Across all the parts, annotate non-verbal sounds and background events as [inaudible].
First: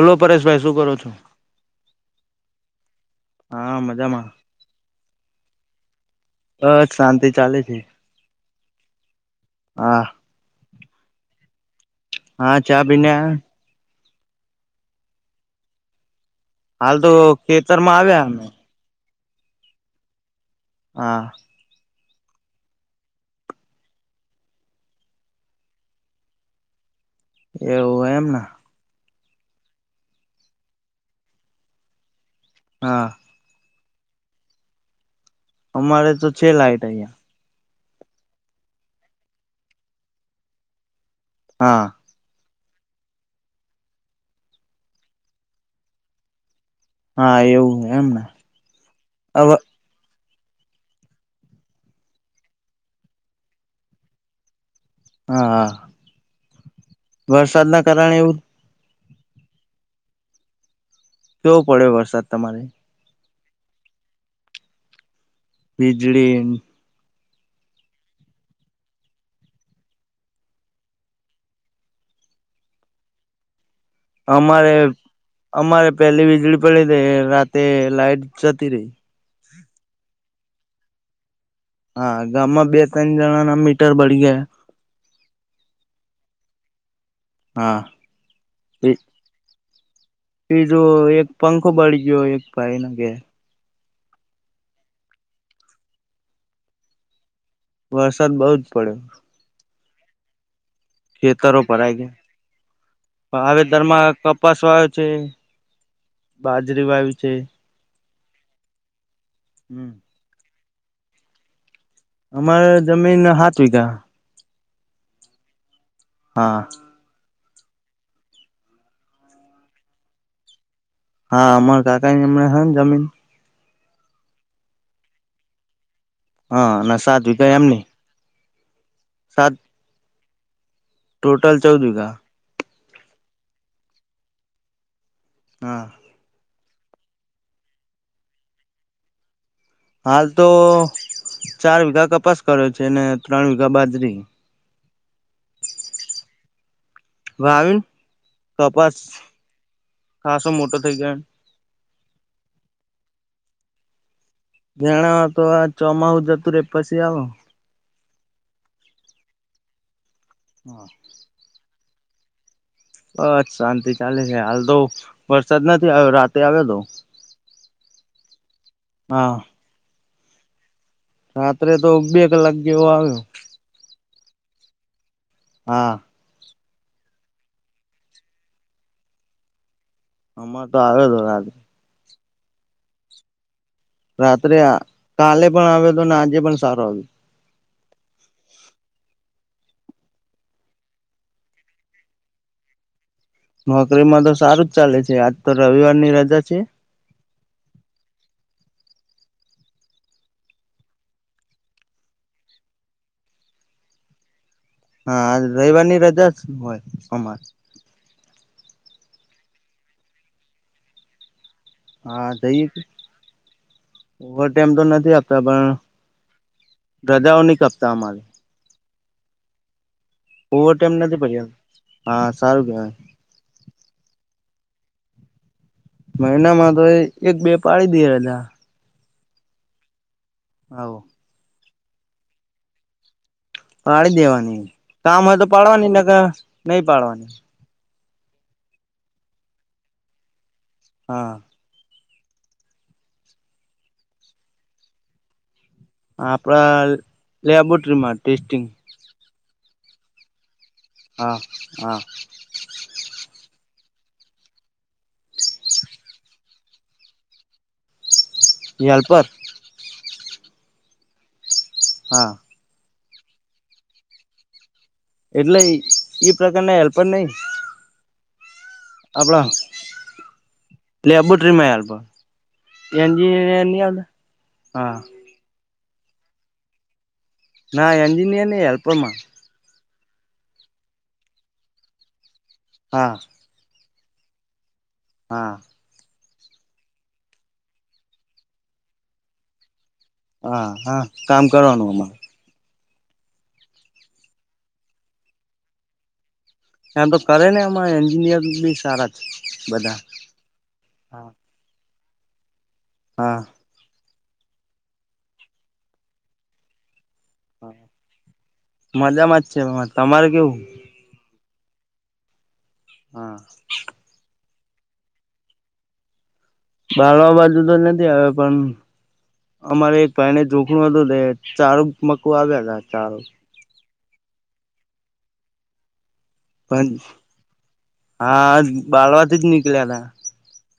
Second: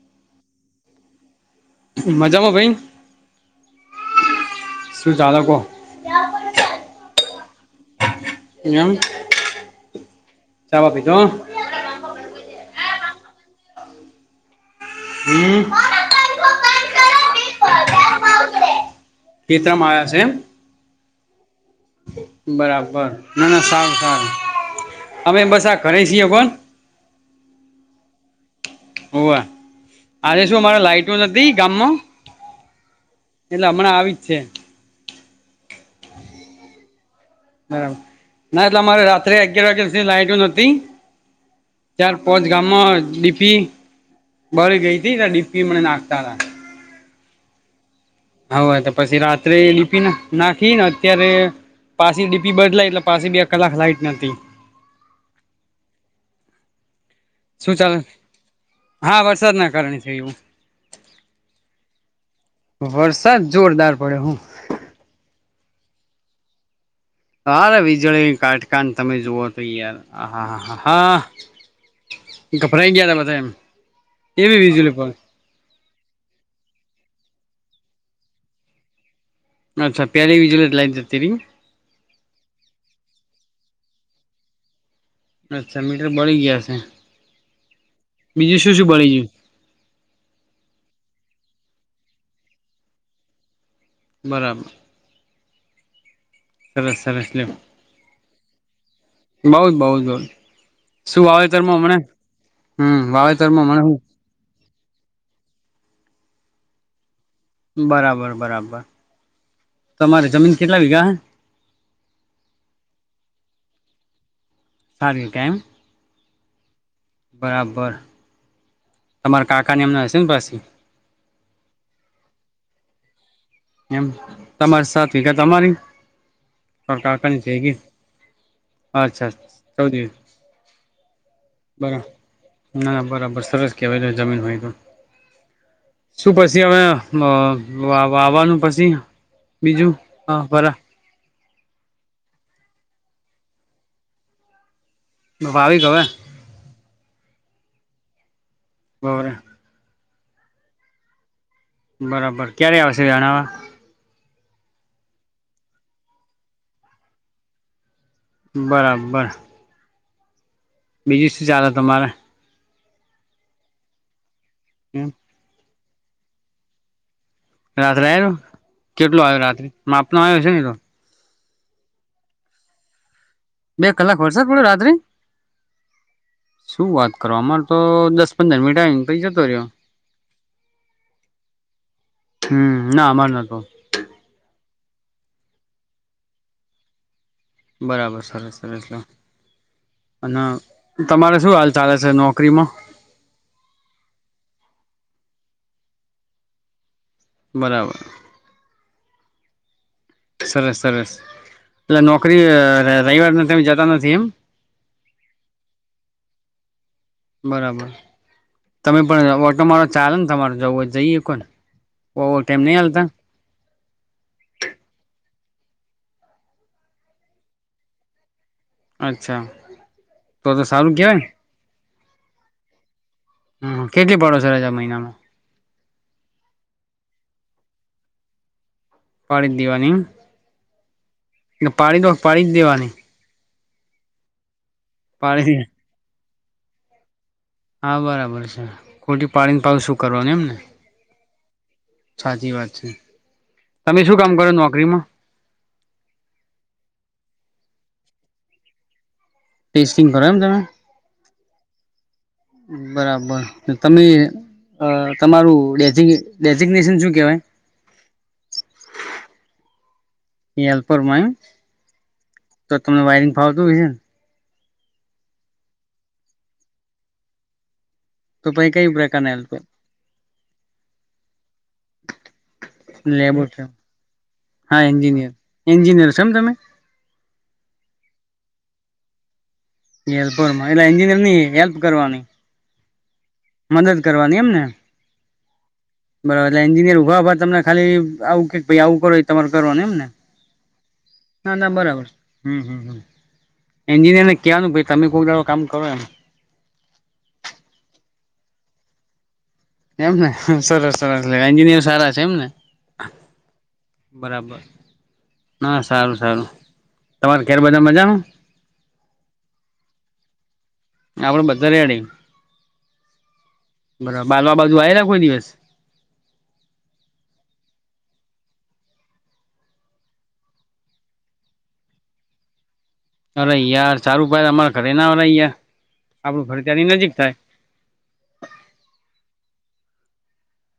બોલો પરેશભાઈ શું કરો છો? મજામાં ભાઈ. હા મજામાં. શું ચાલે કોહ. અ શાંતિ ચાલે છે. એમ. હા. ચા ભી તો. હા ચા પીને આયાં ને. હમ્મ. હાલ તો ખેતરમાં આવ્યા અમે ખેતરામાં આવ્યા છેમ. હા. બરાબર ના ના સારું સારું અમે બસ આ ઘરે છીએ કોણ એવું એમ ના. ઓ વા આજે શું અમારે લાઈટો નથી ગામમાં? હા. એટલે હમણાં આવી જ છે. અમારે તો છે લાઈટ અહિયા. બરાબર ના એટલે અમારે રાત્રે અગિયાર વાગ્યા સુધી લાઈટ નથી. હા. ત્યાર પોચ ગામમાં ડીપી બળ ગઈ તી ડીપી મને નાખતા હતા. હા એવું એમને. હવ તો પછી હવે રાત્રે ડીપી ના નાખી ને અત્યારે પાછી ડીપી બદલાય એટલે પાછી બે કલાક લાઈટ નતી. હા હા. વરસાદ શું ના ચાલે કારણે એવું હા વરસાદના કારણે છે એવું. કેવો પડ્યો વરસાદ તમારે. વરસાદ જોરદાર પડ્યો હે. વીજળી સરે વીજળી કાટકાાન તમે જુવઓ તો યાર હા હ હા હા. ઘબરાય ગયા હતા બાદ એમ. એવી અમારે વીજળી પણ અમારે પેલી વીજળી પડી રઈ રાતે લાઈટ જતી રહી. અચ્છા પ્ય્યારે બીજુંલે જ લાઈ જ તેરી. હા ગામમાં બે ત્રણ જણા ના મીટર બળી ગયા હે. અચ્છા મીટર બળી ગયા છે. હા બીજું શું શું બળી ગયું? પીજું એક પંખો બળી ગયો એક ભાઈ ન ઘરે. બરાબર. સરસ સરસલિમ. વરસાદ બઉ જ પડ્યો. બઉ જ બઉ જ બ શું ખેતરો વાવેતરમાં ભરાઈ મળ ગયા. હમ વાવેતર માં મળ શું. વાવેતરમાં કપાસ વાયો છે, બાજરી વાય છે. બરાબર બરાબર. હમ. તમારે જમીન કેટલા વિઘા? અમારે જમીન હાથ વિગા હ. સારું કેમ? હા. બરાબર, તમારા કાકાને એમના હશે ને પછી? હા અમાર કાકા એમને હ ને જમીન. એમ, તમારી સા વગ તમારી હા અને સાત કકાની વીઘા છે ગ. એમની સાત અચ્છા દી. ટોટલ ચૌદ વિગા. ના બરાબર સરસ કેહેવાય છે જમીન હોય તો. હા. શું પછી હવે આવવાનું પછી, બીજું હાલ હ તો ફરા. ચાર વીઘા કપાસ કર્યો છે અનેને ત્રણ વીઘા બાજરી. દપાવી કવે? ભાવિન કપાસ બપોરે ખાસો મોટો થઈ ગયો. બરાબર ક્યારે આવશે જાણાવા. જાણા તો આ ચમા હુંજતુ ર એ પછી આ. બરાબર. હા. બીજું શું ચાલે તમારે? બસ શાંતિ ચાલે છે હાલ તો એમ? વરસાદ નથી આવ્યો રાતે આવ્યો તો. રાત્રે આવલ કેટલ હા આવ રાત્રે માપ ન આવ્યો છે ને તો? રાત્રે તો બે કલાક જેવો આવ્યો. બે કલાક વડસાક મળડું રાત્ર્રી? હા. શું વાત કરો અમારે તો દસ પંદર મિનટ આવીને કઈ જતો રહ્યો. અર તો આવે હતો આજ. હમ ના અર ના તો. રાત્રે કાલે પણ આવે તો આજે પણ સારો આવ. બરાબર સરસ સરસ. અને તમારે શું હાલ ચાલે છે નોકરીમાં? નોકરીમાં તો સારું જ ચાલે છે આજ તો રવિવાર ની રજા છે. બરાબર. સરસ સરસ, એટલે નોકરી રવિવારને તમે જતા નથી એમ? હા આ રવિવાર ની રજા હોય અમારે. બરાબર, તમે પણ ઓટોમારો ચાલે ને તમારે જવું હોય જઈએકો ને? હા જઈ કે. ઓવર ટાઈમ તો નથી આપતા, પણ રજાઓ ન કપતા અમારે. અચ્છા. તો તો ઓવર ટાઈમ સારું નથી કેવાય પડ્યા હા સારું કેવાય. હ કેટલી પડોસર રાજા મહિનામાં. મહિનામાં તો એ એક બે પાડી દિ હતા. પાડી દીવા ની હવો. ને પાડી દો પાડી જ દેવાની. પાડી દેવાની, કામ હોય તો પાડી પાડવાની નક નઈ પાડવાની. હા બરાબર છે ખોટી પાડીને પાવ શું કરવાનું એમ ને? હા. સાચી વાત છે, તમે શું કામ કરો નોકરીમાં? આપડા લેબોરેટરી માં ટેસ્ટિંગ. ટેસ્ટિંગ કરો એમ તમે? હા, હા. બરાબર તો તમે અ તમારું ડેઝી ડેઝિગ્નેશન શું કેવાય. [unintelligible] ઈ હાલ પર માં. હા. તો તમને વાયરીંગ ફાવતું હોઈએ. એટલે ઈ ઈ પ્રકારના હેલ્પર ને તો પાઇ કઈ પ્રકારના હેલ્પર લેબોરેટરીમાં હેલ્પર ત્યાં લેબો છે. એન્જિનિયર નહી આવતા હા. એન્જિનિયર છે ન તમે. ના એન્જિનીયર ની હેલ્પરમાં. એલ્પરમાં એટલે એન્જિનિયર નહીં હેલ્પ કરવાની. હા. મદદ કરવાની એમ ને. હા. બરાબર એટલે એન્જિનિયર હોવા તમને ખાલી આવુ કઈ આવું કરો તમારે કરો ને એમ ને. હા હા કામ કરવાનું અમા. હમ્મ હમ્મ હામ એન્જિનિયર ને કહેવાનું ભાઈ તમે કોઈ દડો કામ કરો એમ. એમ તો કરે ને એમાં એન્જિનિયર બી સારા છે બધા એમને સરસ સરસ હા લે એન્જિનિયર સારા છે એમને. હા. બરાબર હા સારું સારું તમારે ખ્યાર બધા મજા માં. મજામાં જ છે એ તમારે કેવું. આપડે બધા રેયાડી. હા. બરાબર બાલ આ બાજુ આવેલા કોઈ દિવસ. બાળવા બાજુ તો નથી આવે પણ અમારે એક ભાઈને જોખમું હતું તે ચારું મકું આવ્યા હતા ચારું. અરે યાર સારું પાય અમારા ઘરે ના અવે અયાર આપડું ઘર પણ તંની નજીક થાય. હા બાળવાથી જ નીકળ્યા હતા.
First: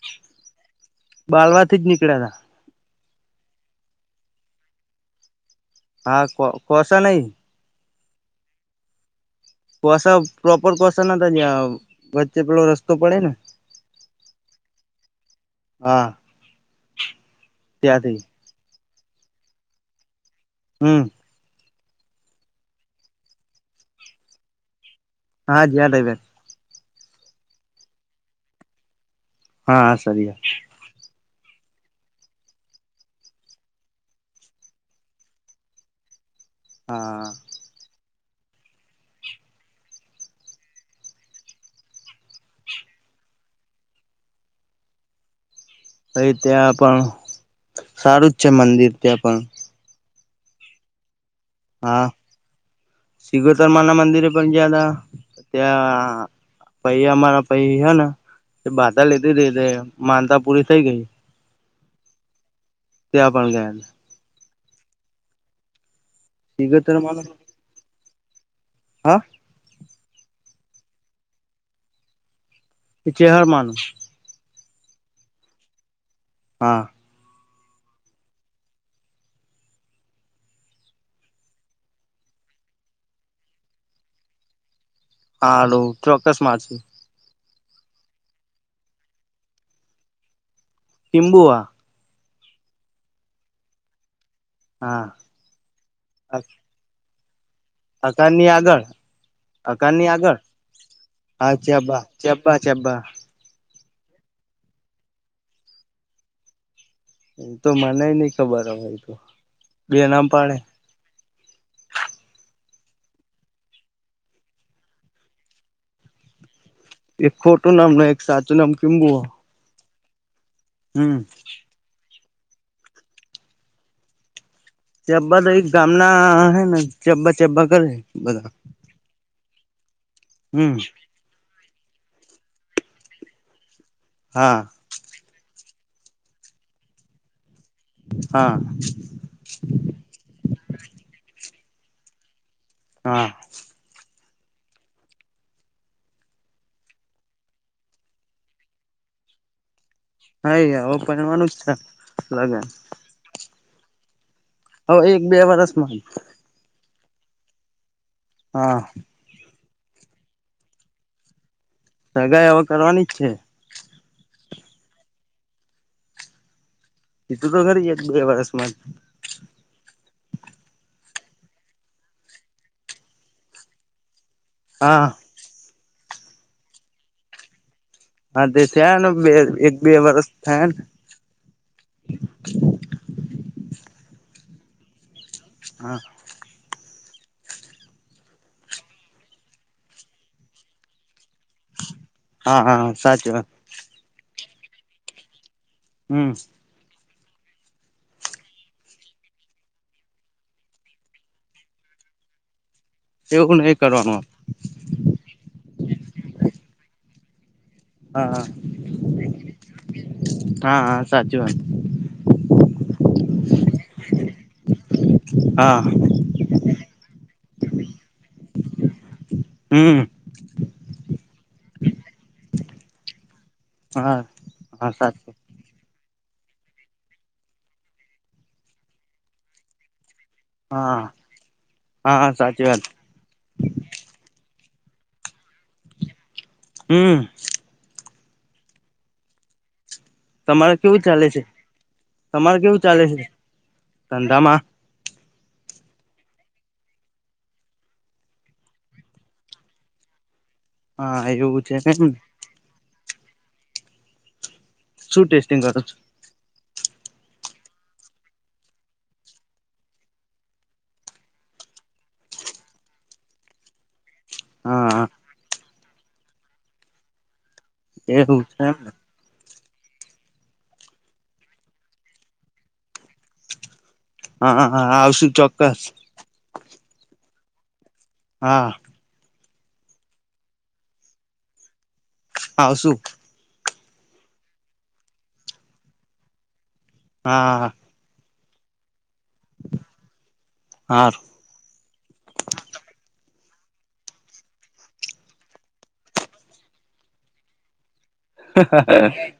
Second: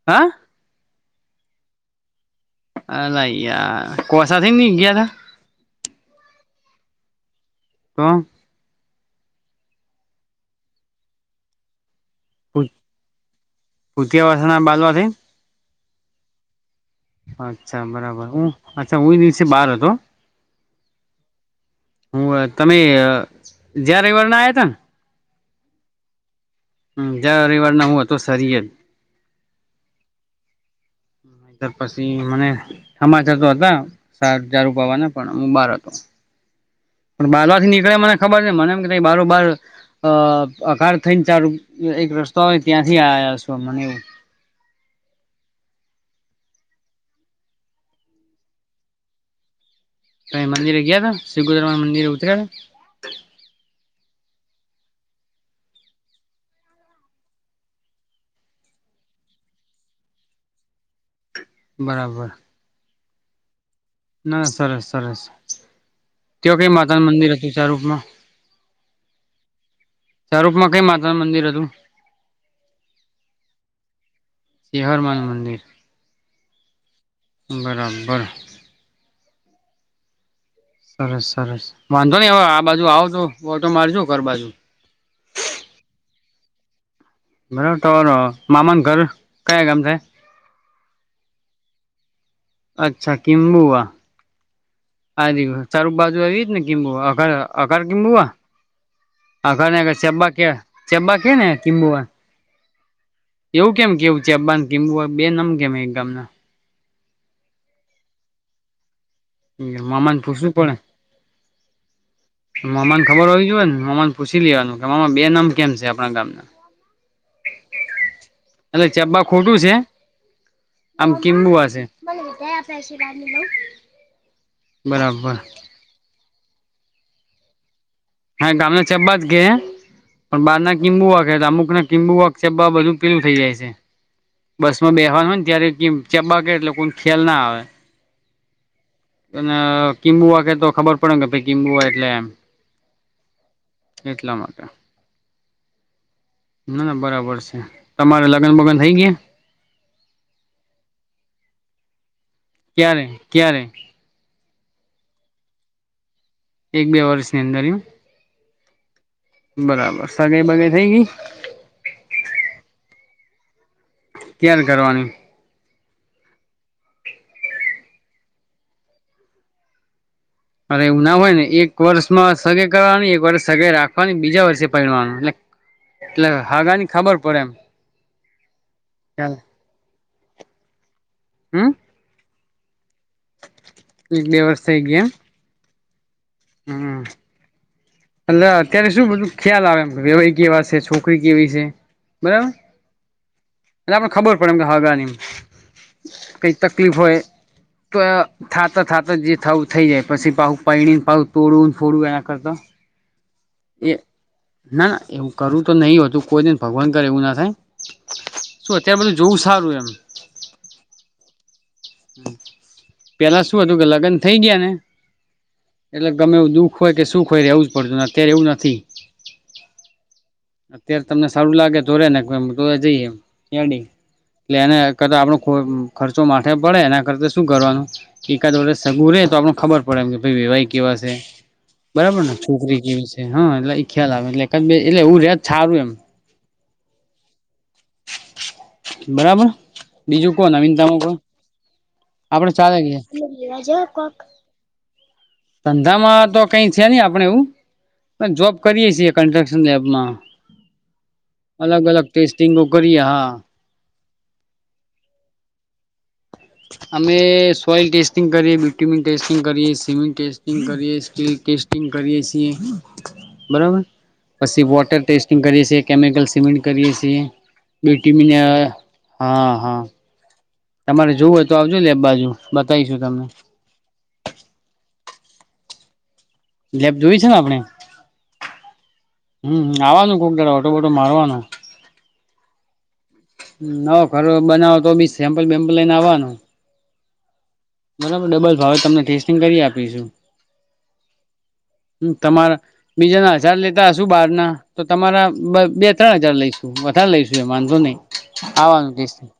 હા. બાલવાથી જ નીકળ્યા હતા. આલા યાર કોસાથી ની ગયા હતા. હા કો કોશો નહીં. તો કોસા પ્રોપર કોસા ના તા જ વાચ જે પેલો રસ્તો પડે ને ભૂતિયા વાસણા બાલવા થઈ હા. અચ્છા ત્યાંથી બરાબર હું અચ્છા હું દિવસે બાર હતો. હમ. હું તમે ગયા રઇવારના આયાતાન? હા, જ્યાં તેં અગર. હમ, ગયા રવિવારના હું અતો સરીજ. હા હા સરીયા. તો પછી મને હમા જતો હતા [unintelligible] પાવાના પણ હું બાર હતો. પણ હા બાલવા થી નીકળે મને ખબર છે મને એમ કે ત બારું બહાર અ અઘાર થઈને ચાલું એક રસ્તો હોય ત્યાંથી આયા છો મને એવું. ભાઈ ત્યાં પણ સારું જ છે મંદિર ત્યાં પણ. તાઈ મંદિરે ગયા હતા શિગોતર મંદિરે ઉત્યા હતા. શિગોતર માના મંદિરે પણ જેયા હતા ત્યા ભઈ અમારા પૈ હ ન એ બાધા લીધીતી તે, માનતા પૂરી થઈ ગઈ. બરાબર. ત્યાં પણ ગયાતા. ના સરસ સરસ, કયો કઈ માતાનું મંદિર હતું ચાર રૂપમાં? હ? સ્વરૂપમાં કઈ માતાનું મંદિર અતુ? એ ચેહરમાંનું. ચેહરમાંનું મંદિર. હા. બરાબર. સરસ સરસ. વાંધો નહી હવે આ બાજુ આવ તો ઓટો મારજો ઘર બાજુ. હાલું ચોક્કસ મારશુ. બરાબર, તો મામાન ઘર કયા ગામ છે? કીમબુઆ. અચ્છા, કીમબુઆ હા આ ચાર રૂપ બાજુ આવીયુ એ જ ને કિમબુઆ? અકારની આગળ અગર અકારની [unintelligible] ચેમ્બા કે ને કિંબુઆ. ચેબા ચેબા. એવું કેમ કેવું ચેબા ન કિંબુઆ, બે નામ કેમ એક ગામના? એ તો મનેય નઈ ખબર એ તો. એ બે મામાન નામ પૂછવુ પાડે પડે. મામાનને ખબર હોવી જોએ ને મામાન પૂછી લેવાનું કે મામા બે નામ કેમ છે આપણા ગામના? એક ખોટું નામ ને એક સાચું નામ એટલે કિંબુ હ ચેબ્બા ખોટું છે આમ હમ કિમબુઆ છે. [unintelligible] બરાબર ચબ્બા તો એક ગામના હ ને ચેબ્બા ચેબ્બા કરે હે. હા ગામના ચેબ્બા જ કે, પણ બારના હમ કિંબુઆ કે. અમુકના કીંબુઆ ચેબ્બા બધું ક્લીન થઈ જાય છે હા બસ. આમાં બેહવાનું હોય ને ત્યારે કિમ ચેબ્બા કે એટલે કોઈ ખ્યાલ ના આવે. હા. પન કિમબુઆ કે તો ખબર પડે કે ભઈ કિંબુઆ એટલે એમ. હા. એટલા માટે. ના ના બરાબર છે. તમારે લગ્ન બગન થઈ ગયા? થઈ ગયા, અવ પયણવાનું જ છે લગન. ક્યારે ક્યારે? હવે એક બે વરષમાં જ. એક બે વર્ષની અંદર એમ? હા. બરાબર સગઈ બગઈ થઈ ગઈ? સગાઈ હવે કરવાની જ છે. ક્યારે કરવાની? કીધું તો ખરી એ બે વર્ષમાં. અરે એવું ના હોય ને એક વર્ષ માં સગાઈ કરવાની એક વર્ષ સગાઈ રાખવાની બીજા વર્ષે હા પેણવાનું એટલે એટલે હગાની ખબર પડે એમ. હા તે થયા ન ચાલ એક બે વરસ થયાન. હમ એક બે વરસ થઈ ગયા એમ? હા. હમ. એટલે અત્યારે શું બધું ખ્યાલ આવે વેવાય કેવા છે છોકરી કેવી છે. બરાબર હા, હા સાચી વાત. એટલે આપડે ખબર પડે એમ કે હગાની. હમ. કઈ તકલીફ હોય તો એ થાત થાત જ જે થાવું થઈ જાય પછી પાવું પેણી ને પાવું તોડવું ને ફોડવું એના કરતા. એવું નહી એ કરવાનું. ના ના એવું કરવું તો નહી હતું કોઈ ન ભગવાન કરે એવું ના થાય હા શું અત્યાર બધું જોવું સારું એમ. હા. સાચી વાત. પેલા શું હતું કે લગ્ન થઇ ગયા ને હા એટલે ગમે એવું દુઃખ હો કે સુખ રહેવું જ પડે અત્યારે એવું નથી. હમ. અત્યારે તમને સારું લાગે તો રે ને તો જઈ એડી હા એટલે એને હા ક સાચી આપડો કો ખર્ચો માથે પડે એના કરતા શું કરવાનું એકાદ વર્ષ સગું રહે તો આપણે ખબર પડેકે વેવાય કેવા છે, હા બરાબર હા ને સાચી છોકરી વાત કેવી છે. હા એટલે એ ખ્યાલ આવે એટલે એટલે એવું રે સારું એમ. હમ. બરાબર. બીજું કોણ તમારે કેવું નવીનતામાં ચાલે છે આપડે તમારે ચાલે. કેવું છે ધંધામાં ધંધામાં તો કઈ છે નહી આપડે એવું. જોબ કરીએ છીએ કન્સ્ટ્રક્શન લેબમાં. હા એવું. છે અલગ ને અલગ ટેસ્ટિંગો કરીએ હા. શું ટેસ્ટિંગ કરો? અમે સોઇલ ટેસ્ટિંગ કરીએ, બ્યુટમિન ટેસ્ટિંગ કરીએ, સીમેન્ટ ટેસ્ટિંગ કરીએ, સ્ટીલ ટેસ્ટ કરીએ બરાબર. પછી વોટર હા ટેસ્ટિંગ કરીએ છીએ કેમિકલ સિમેન્ટ કરીએ છીએ બે ટીમી એવું છે એમને હા, હા. તમારે જોવ હોય તો આવજો લેબ બાજુ બતાવીશું તમને. હા હા આવશું ચોક્કસ. લેબ જોઈ છે ને આપડે? હા. હમ આવાનું કોક ઓટો બોટો મારવાનો. આવશું. નવો ઘરો બનાવો તો બી સેમ્પલ બેેમ્પલ લઈને આવવાનું. હા. બરાબર ડબલ ભાવે તમને ટેસ્ટિંગ કરી આપીશું હારું હમ તમારા બીજાના હજાર લેતા હશું બહારના તો તમારા બે ત્રણ હજાર લઈશું વધારે લઈશું એ વાંધો નહીં. આવવાનું જ [inaudible]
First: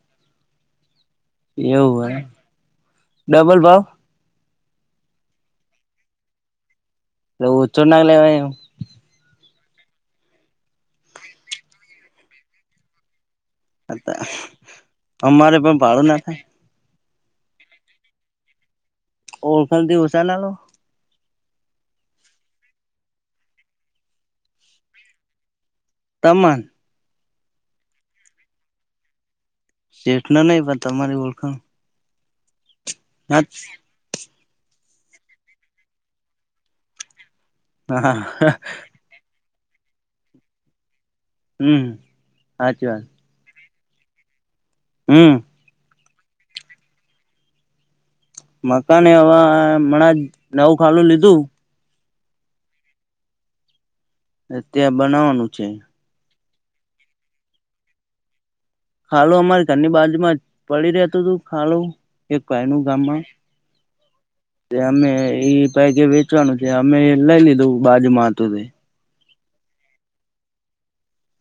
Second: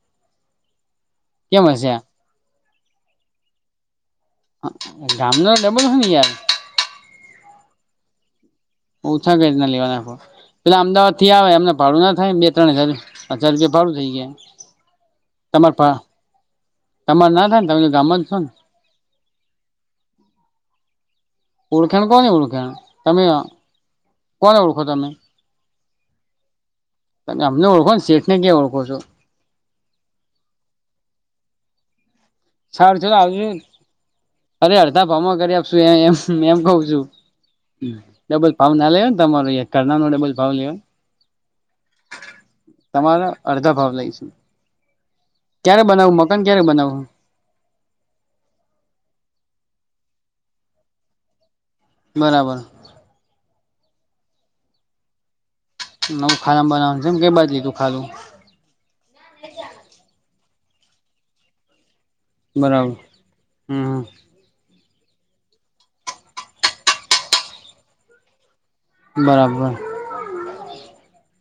એવું હોય એ, ડબલ ભાવ? હ ગામડા ડબલ હો યાર. તો ઉચો ના લેવાય એ? ઓછા કરી ના લેવા ના પેલા અમદાવાદ થી આવે એમને ભાડું ના થાય બે ત્રણ હજાર. હજાર રૂપિયા ભારું થઈ ગયા અમારે તમાર પણ પા ભાડું ના થાય તમાર ના થાય ને તમે ગામ જ છો ને. ઓળખાણ થી ઓછા ના લો? ઓળખાણ કોને ઓળખાણ તમે કોને ઓળખો તમે? તમને. અમને ઓળખો ને શેઠને ક્યાં ઓળખો છો. જેેઠ ને નહી પણ તમારી ઓળખણ છાર ચોલ આવજુ અરે અડધા ભમ કરી આપશું એમ એમ કઉ છું. હમ્મ, ડબલ હા ફાવ ના લે ને તમારો કરના નો ડબલ ફાવ લે. હમ્મ, હાચું વા. અડધા ભાવ લઈશું. હમ્મ. ક્યારે બનાવું, મકાન ક્યારે બનાવવું? મકાને હવે મણા નવું ખાલી લીધું. બરાબર. ત્યાં બનાવવાનું છે. નવું ખાલામાં બનાવવાનું છે એમ કેઈ બાજી લીધું ખાલુ? ખાડું અમારે ઘરની બાજુમાં જ પડી રહેતું હતું ખાડું. એક પાય નું બરાબર ગામમાં હમ તે અમે એ પેકે વેચવાનું છે અમે લઈ લીધું બાજુમાં હતું તે. બરાબર,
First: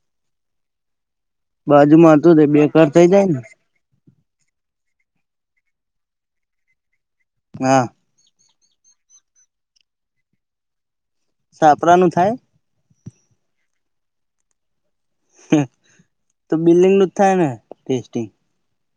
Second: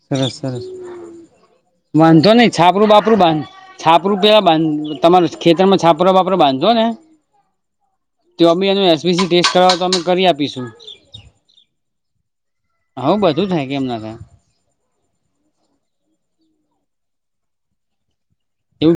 સરસ સરસ. બાજુમાં વાંધો હતું તે નઈ બેકાર છાપરું થઇ બાપરું જાય ને બાંધ છાપરું પેલાં બાંધ તમારું ખેતરમાં છાપરો વાપરો બાંધો ને. હા. તે અમે અયા ફીઝી ટેસ્ટ કરાવ તો અમે કરી આપીશું. સાપરા નું થાય? હઉ બધું થાય કેમના થાય. તે બિલ્ડિંગ નું જ થાય ને ટેસ્ટિંગ? એવું